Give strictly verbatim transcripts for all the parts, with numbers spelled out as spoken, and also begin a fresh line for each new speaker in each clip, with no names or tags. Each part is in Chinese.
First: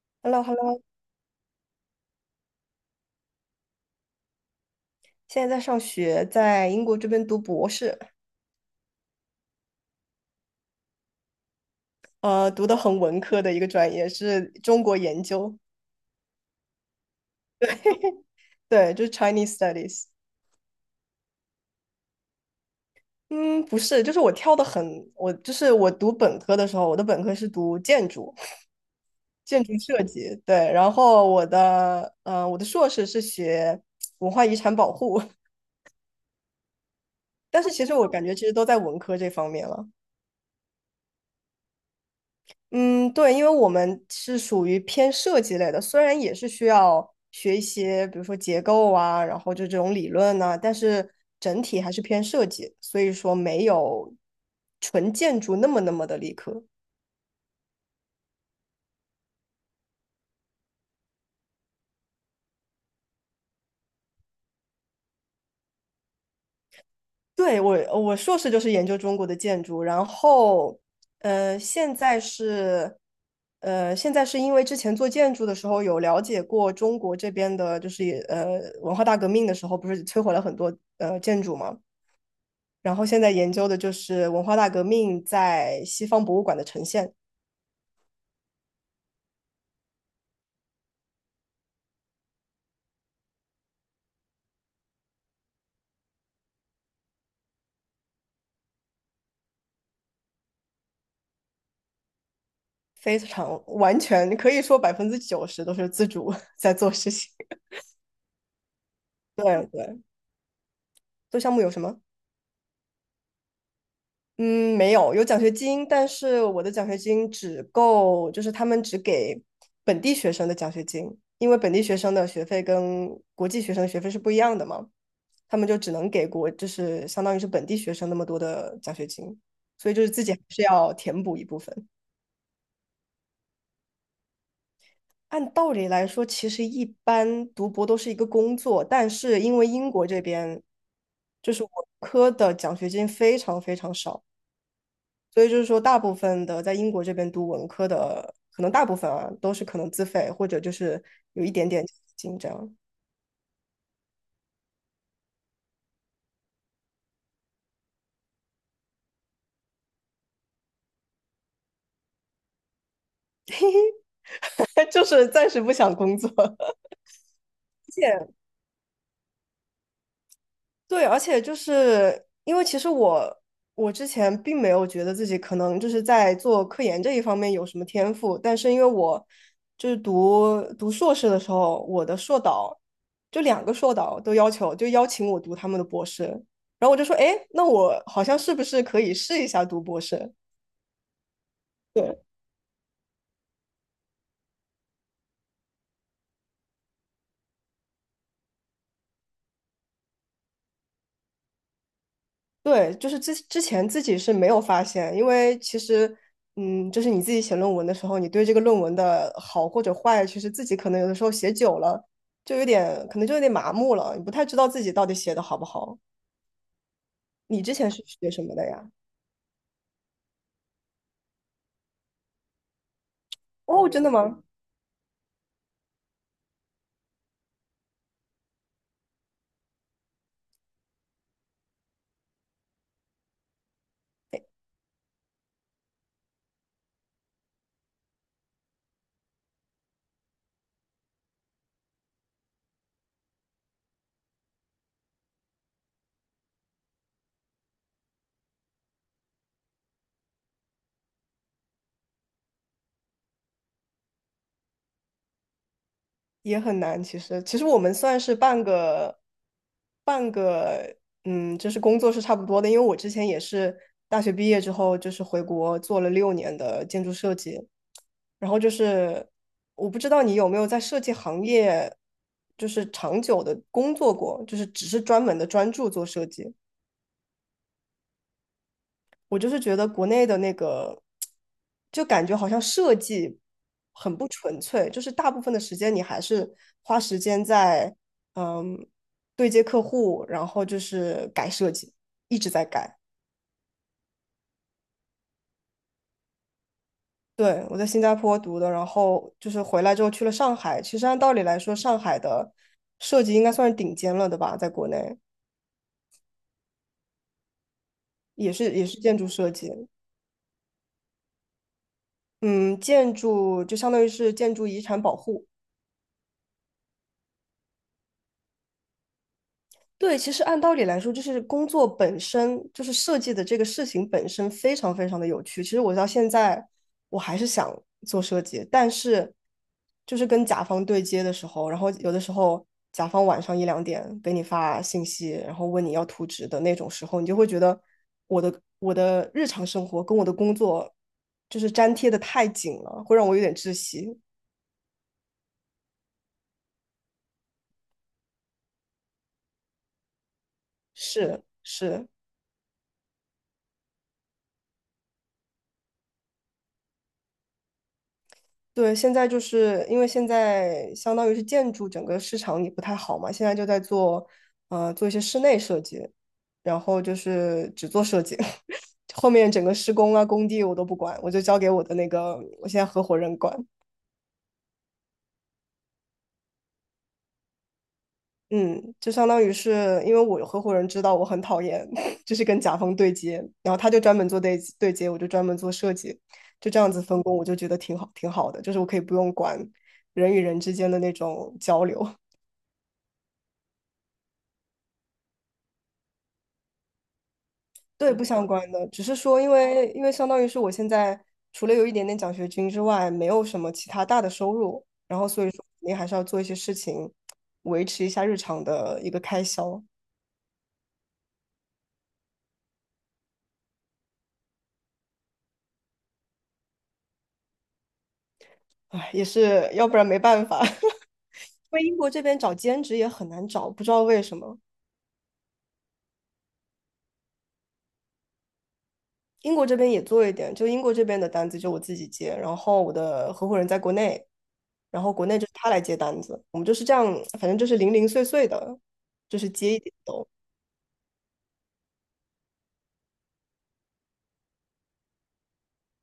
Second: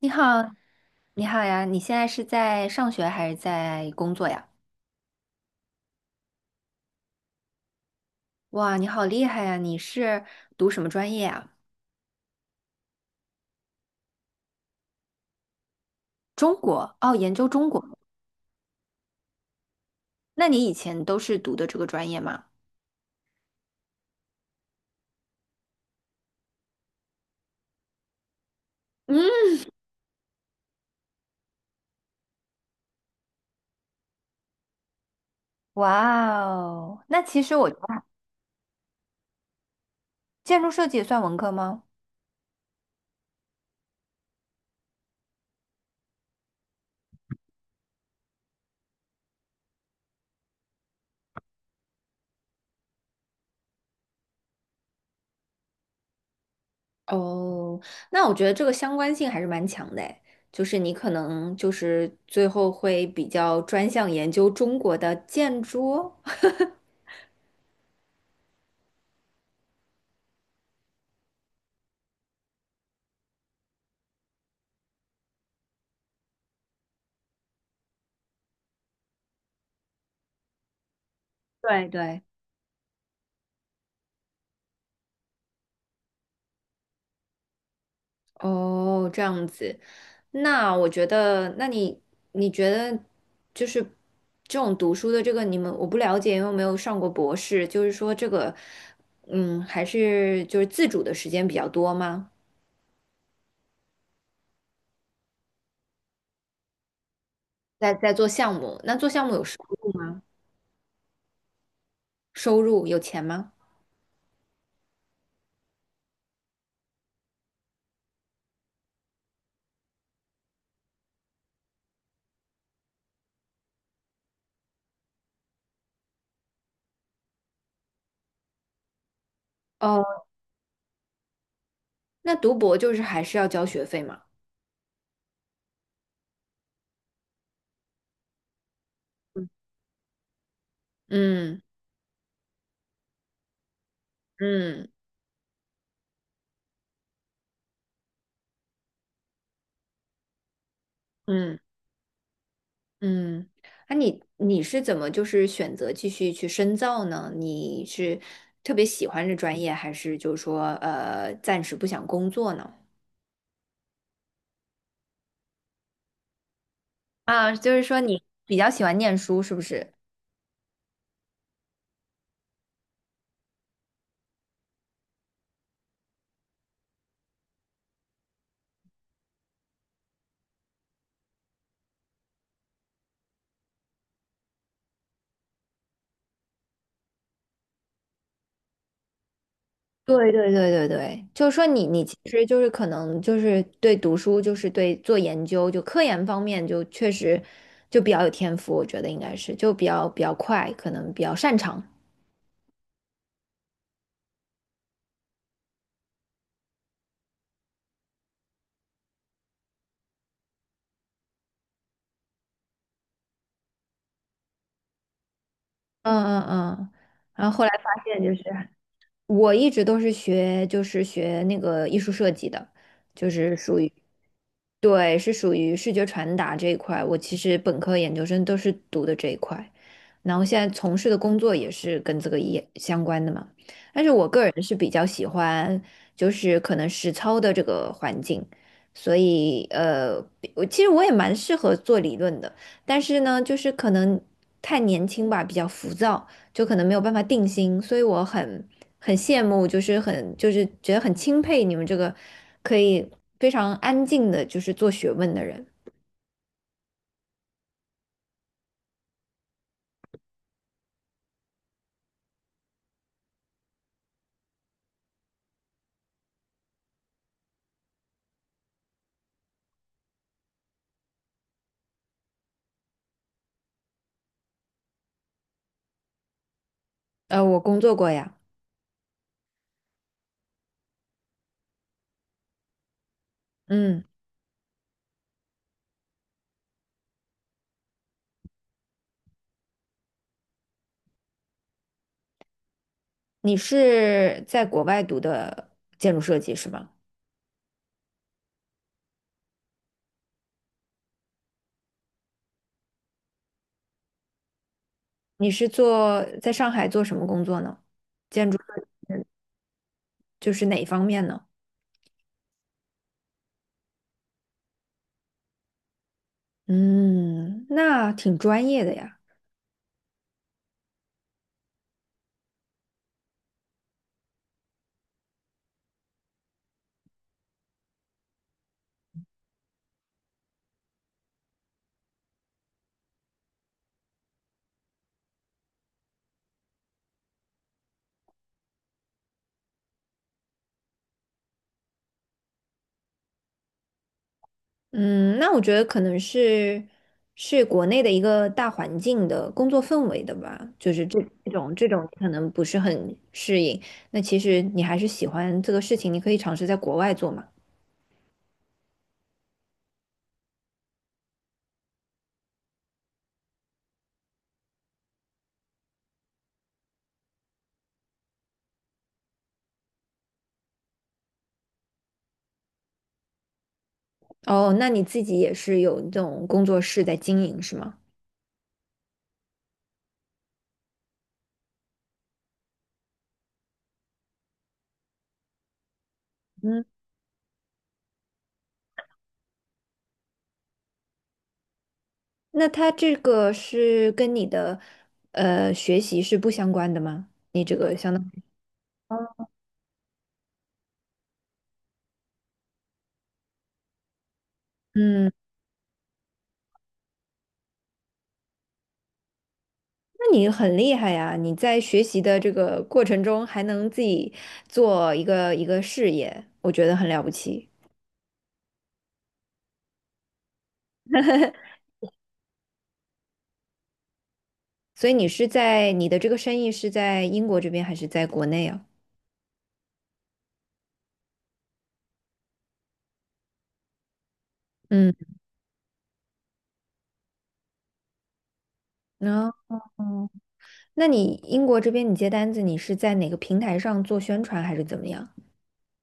你
h e l l o h
好，
e l l o
你好呀！你现在是在上学还是在工作呀？
现在在上学，在英国这边读博士。
哇，你好厉害呀！你是读什么专业啊？
呃，读的很文科的一个专业是中国研究。
中国，哦，研究中国。
对，就是 Chinese Studies。
那你以前都是读的这个专业吗？
嗯，不是，就是我跳的很，我就是我读本科的时候，我的本科是读建筑。
嗯，
建筑设计，对，然后我的，呃，我的硕士是学文化遗产保护。
哇哦，那其 实
但
我
是
觉
其实
得
我感觉其实都在文科这方面了。
建筑设计也算文科吗？
嗯，对，因为我们是属于偏设计类的，虽然也是需要学一些，比如说结构啊，然后就这种理论呐、但是整体还是偏设计，所以说没有纯建筑那么那么的理科。
哦，那我觉得这个相关性还是蛮强的诶，就是你可能就是最后会比较专项研究中国的建筑。
对，我，我硕士就是研究中国的建筑，然后，呃，现在是，呃，现在是因为之前做建筑的时候有了解过中国这边的，就是也呃文化大革命的时候，不是摧毁了很多呃建筑嘛。
对对。
然后现在研究的就是文化大革命在西方博物馆的呈现。
哦，这样子，那我觉得，那你你觉得就是这种读书的这个，你们我不了解，因为没有上过博士，就是说这个，嗯，还是就是自主的时间比较多吗？
非常完全可以说百分之九十都是自主 在做事情。
在在做项目，那做项目有收
对对，做项目有什么？
收入有钱吗？
嗯，没有，有奖学金，但是我的奖学金只够，就是他们只给本地学生的奖学金。因为本地学生的学费跟国际学生的学费是不一样的嘛，他们就只能给国，就是相当于是本地学生那么多的奖学金，所以就是
哦，
自己还是要填补一部分。
那读博就是还是要交学费吗？
按道理来说，其实一般读博都是一个工作，但是因为英国这边就
嗯
是文科的奖学金非常非常少，
嗯嗯
所以就是说，大部分的在英国这边读文科的，可能大部分啊都是可能自费或者就是有一
嗯。
点点紧张，金这样。
嗯，那、你你是怎么就是选择继续去深造呢？你是特别喜欢这专业，还是就是说呃暂时不想工作呢？
就是暂时不想工作。
啊，就是说你比较喜欢念书，是不是？
对，而且就是因为其实我我之前并没有觉得自己可能就是在做科研这一方面有什么天赋，但是因为我就是读读硕士的时候，我的硕导就两个硕导都要求就邀请我读他们的博士。然后我就说，哎，那我好像是不是可以试一下读博
对
士？
对对对对，就是说你你其
对。
实就是可能就是对读书，就是对做研究，就科研方面就确实就比较有天赋，我觉得应该是就比较比较快，可能比较擅长。
对，就是之之前自己是没有发现。因为其实，嗯，就是你自己写论文的时候，你对这个论文的好或者坏，其实自己可能有的时候写久了，就有点可能就有点麻木了，你不太知道自己到底写的好不好。
嗯嗯嗯，然后
你
后来
之前
发
是
现就
学
是。
什么的呀？
我一直都是学，就是学那个艺术设计的，就是属
哦，
于，
真的吗？
对，是属于视觉传达这一块。我其实本科、研究生都是读的这一块，然后现在从事的工作也是跟这个也相关的嘛。但是我个人是比较喜欢，就是可能实操的这个环境，所以呃，我其实我也蛮适合做理论的，但是呢，就是可能太年轻吧，比较浮躁。就可能没有办法定心，所以我很很羡慕，就是很就是觉得很钦佩你们这个可以非常安静的，就是做学问的人。
也很难。其实，其实我们算是半个半个，嗯，就是工作是差不多的。因为我之前也是大学毕业之后，就是回国做了六年的建筑设计。然后就是，我不知道你有没有在设计行业，就是长久的工作过，就是只是专门的专注做设计。
呃，我工作过呀，
我就是觉得国内的那个，就感觉好像设计
嗯，
很不纯粹，就是大部分的时间你还是花时间在嗯对接客户，然后就是改设计，一直在改。
你是在国外读的建筑设计是吗？
对，我在新加坡读的，然后就是回来之后去了上海。其实按道理来说，上海的设计应该算是顶尖了的吧，在国内
你是做在上海做什么工作呢？
也是也是建筑设计。
就是哪一方面呢？
嗯，建筑就相当于是建筑遗产保护。
嗯，那挺专业的呀。
对，其实按道理来说，就是工作本身，就是设计的这个事情本身非常非常的有趣。其实我到现在，我还是想做设计，但是就是跟甲方对接的时候，然后有的时候甲方晚上一两点给你发信息，然后问你要图纸的那种时候，你就会觉得我的我的日常生活跟我的工作就是粘贴的太紧了，会让我有点窒息。
嗯，那我觉得可能是是国内的一个大环境的工作氛围的吧，就是这
是
这种这
是。
种可能不是很适应。那其实你还是喜欢这个事情，你可以尝试在国外做嘛。
对，现在就是因为现在相当于是建筑整个市场也不太好嘛，现在就在做，呃，做一些室内设计，然后就是只做设计。后面整个施工啊、工地我都不管，我就交给我的那个我现在合伙人管。
哦，那你自己也是有这种工作室在经营是吗？
嗯，就相当于是因为我合伙人知道我很讨厌，就是跟甲方对接，然后他就专门做对对接，我就专门做设计，就这
嗯，
样子分工，我就觉得挺好，挺好的，就是我可以不用管人与人之间的那种交流。
那它这个是跟你的呃学习是不相关的吗？你这个相
对，
当
不
于，
相关的，只是说，因为因为相当于是我现在除了有一点点奖学金之外，没有什么其他大的收入，然后
嗯。
所以说肯定还是要做一些事情，维持一下日常的一个开销。
那你很厉害呀！你在学习的这个过程中还能自己做一个一个事业，我觉得很了不起。
唉，也是要不然没办法。因为英国这边找兼职也很难找，不知道为什么。
所以你是在你的这个生意是在英国这边还是在国内啊？
英国这边也做一点，就英国这边的单子就我自己接，然后我的合伙人在国内，然后
嗯，
国内就是他来接单子，我们就是这样，反正就是零零碎碎的，就
那
是接一点。
哦，那你英国这边你接单子，你是在哪个平台上做宣传还是怎么样？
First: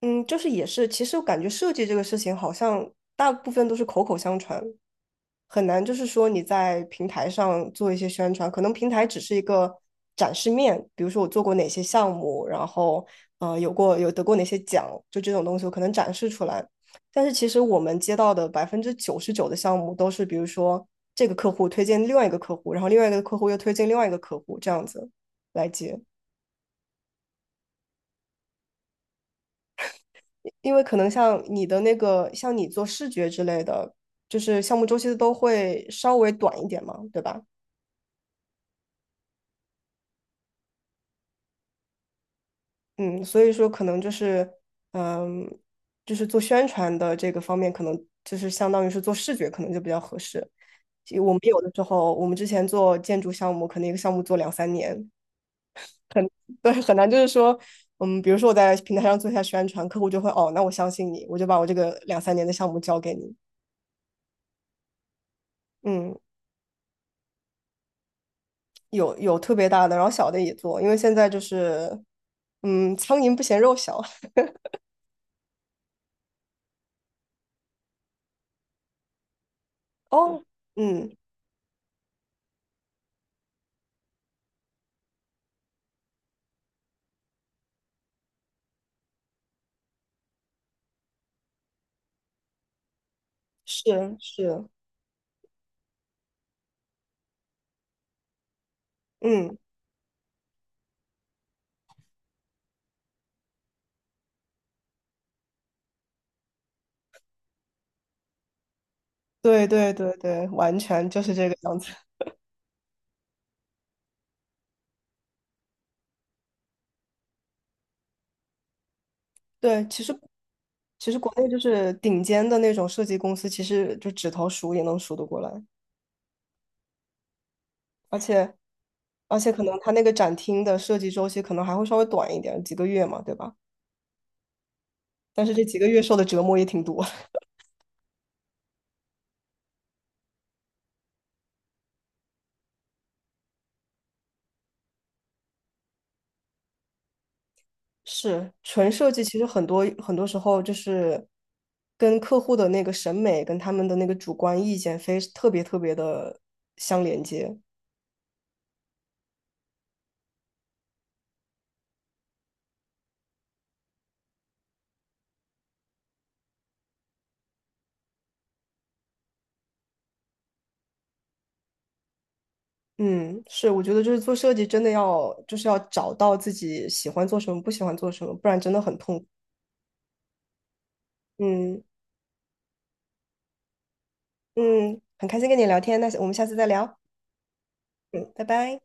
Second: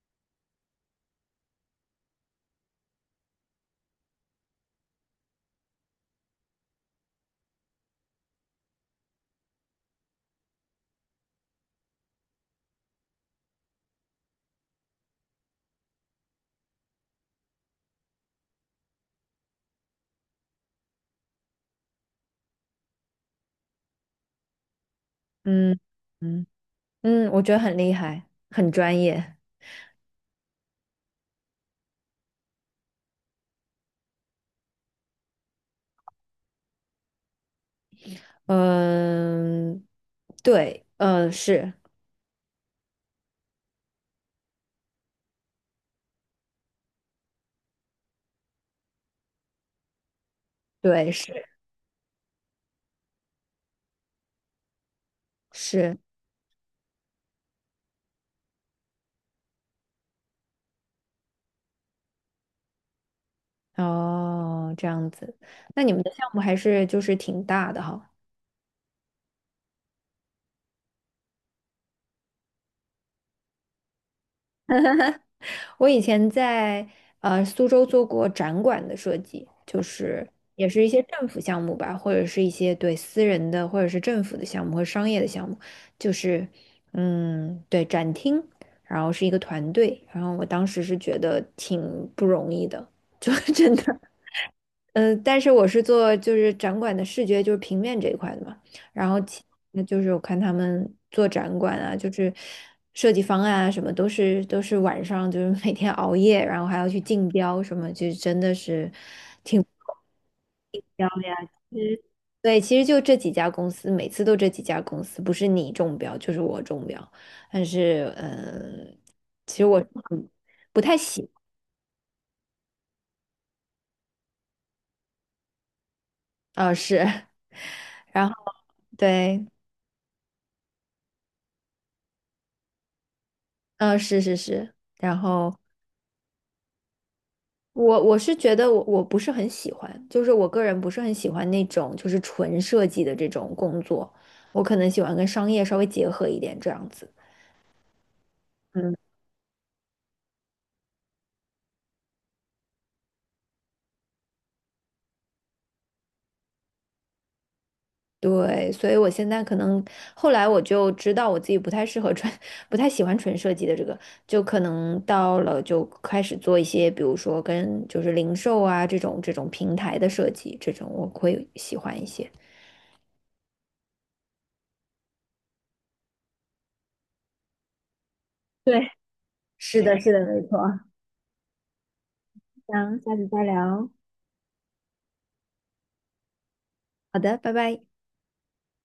嗯，就是也是，其实我感觉设计这个事情好像大部分都是口口相传，很难就是说你在平台上做一些宣传，可能平台只是一个展示面，比如说我做过哪些项目，然后呃有过有得过哪些奖，就这种东西我可能展示出来。但是其实我们接到的百分之九十九的项目都是，比如说这个客户推荐另外一个客户，然后另外一个客户又推荐另外一个客户，这样子来
嗯
接。
嗯嗯，我觉得很厉害，很专业。
因为可能像你的那个，像你做视觉之类的，就是项目周期都会稍微短一点嘛，对吧？
嗯，对，呃，是，
嗯，所以说可能就是，嗯，就是做宣传的这个方面，可能就是相当于是做视觉，可能就比较合适。
对，
其实我们
是
有的时候，我们之前做建筑项目，可能一个项目做两三年。
是。
对，很难就是说，嗯，比如说我在平台上做一下宣传，客户就会哦，那我相信你，我就把我这个两三年的项目交给你。
哦，这样子，那你们的
嗯。
项目还是就是挺大的哈。
有有特别大的，然后小的也做，因为现在就是，嗯，苍蝇不嫌肉小。
我以前在呃苏州做过展馆的设计，就 是
哦，
也是一些
嗯，
政府项目吧，或者是一些对私人的或者是政府的项目和商业的项目，就是嗯对展厅，然后是一个团队，然后我当时是觉得挺不容易的，就 真的。
是是，
嗯，呃但是我是做就是展馆的视觉，就是平面这一块的嘛。然后其
嗯，
那就是我看他们做展馆啊，就是设计方案啊，什么都是都是晚上就是每天熬夜，然后还要去竞标什么，就真的是挺无
对对对对，完
聊
全就
的呀。
是这个
其
样子。
实，对，其实就这几家公司，每次都这几家公司，不是你中标就是我中标。但是，嗯，其实我
对，其实
嗯不太
其实
喜，
国内就是顶尖的那种设计公司，其实就指头数也能数得过来，
啊，是，
而
然后
且而
对，
且可能他那个展厅的设计周期可能还会稍微短一点，几个月嘛，对吧？
嗯，是是是。然
但
后
是这几个月受的折磨也挺多。
我我是觉得我我不是很喜欢，就是我个人不是很喜欢那种就是纯设计的这种工作，我可能喜欢跟商业稍微结合一点这样子。
是纯
嗯，
设计，其实很多很多时候就是跟客户的那个审美跟他们的那个主观意见非特别特别的相连接。
对，所以我现在可能后来我就知道我自己不太适合纯，不太喜欢纯设计的这个，就可能到了就开始做一些，比如说跟就是零售啊这种这种平台的设计，这种我会喜欢一些。
嗯，是，我觉得就是做设计真的要就是要找到自己喜欢做什么，不喜欢做什么，不然真
对，
的很痛苦。
是的，是的，没错。
嗯
那下次再聊。
嗯，很开心跟你聊天，那我们下次再聊。
好的，拜拜。
嗯，拜拜。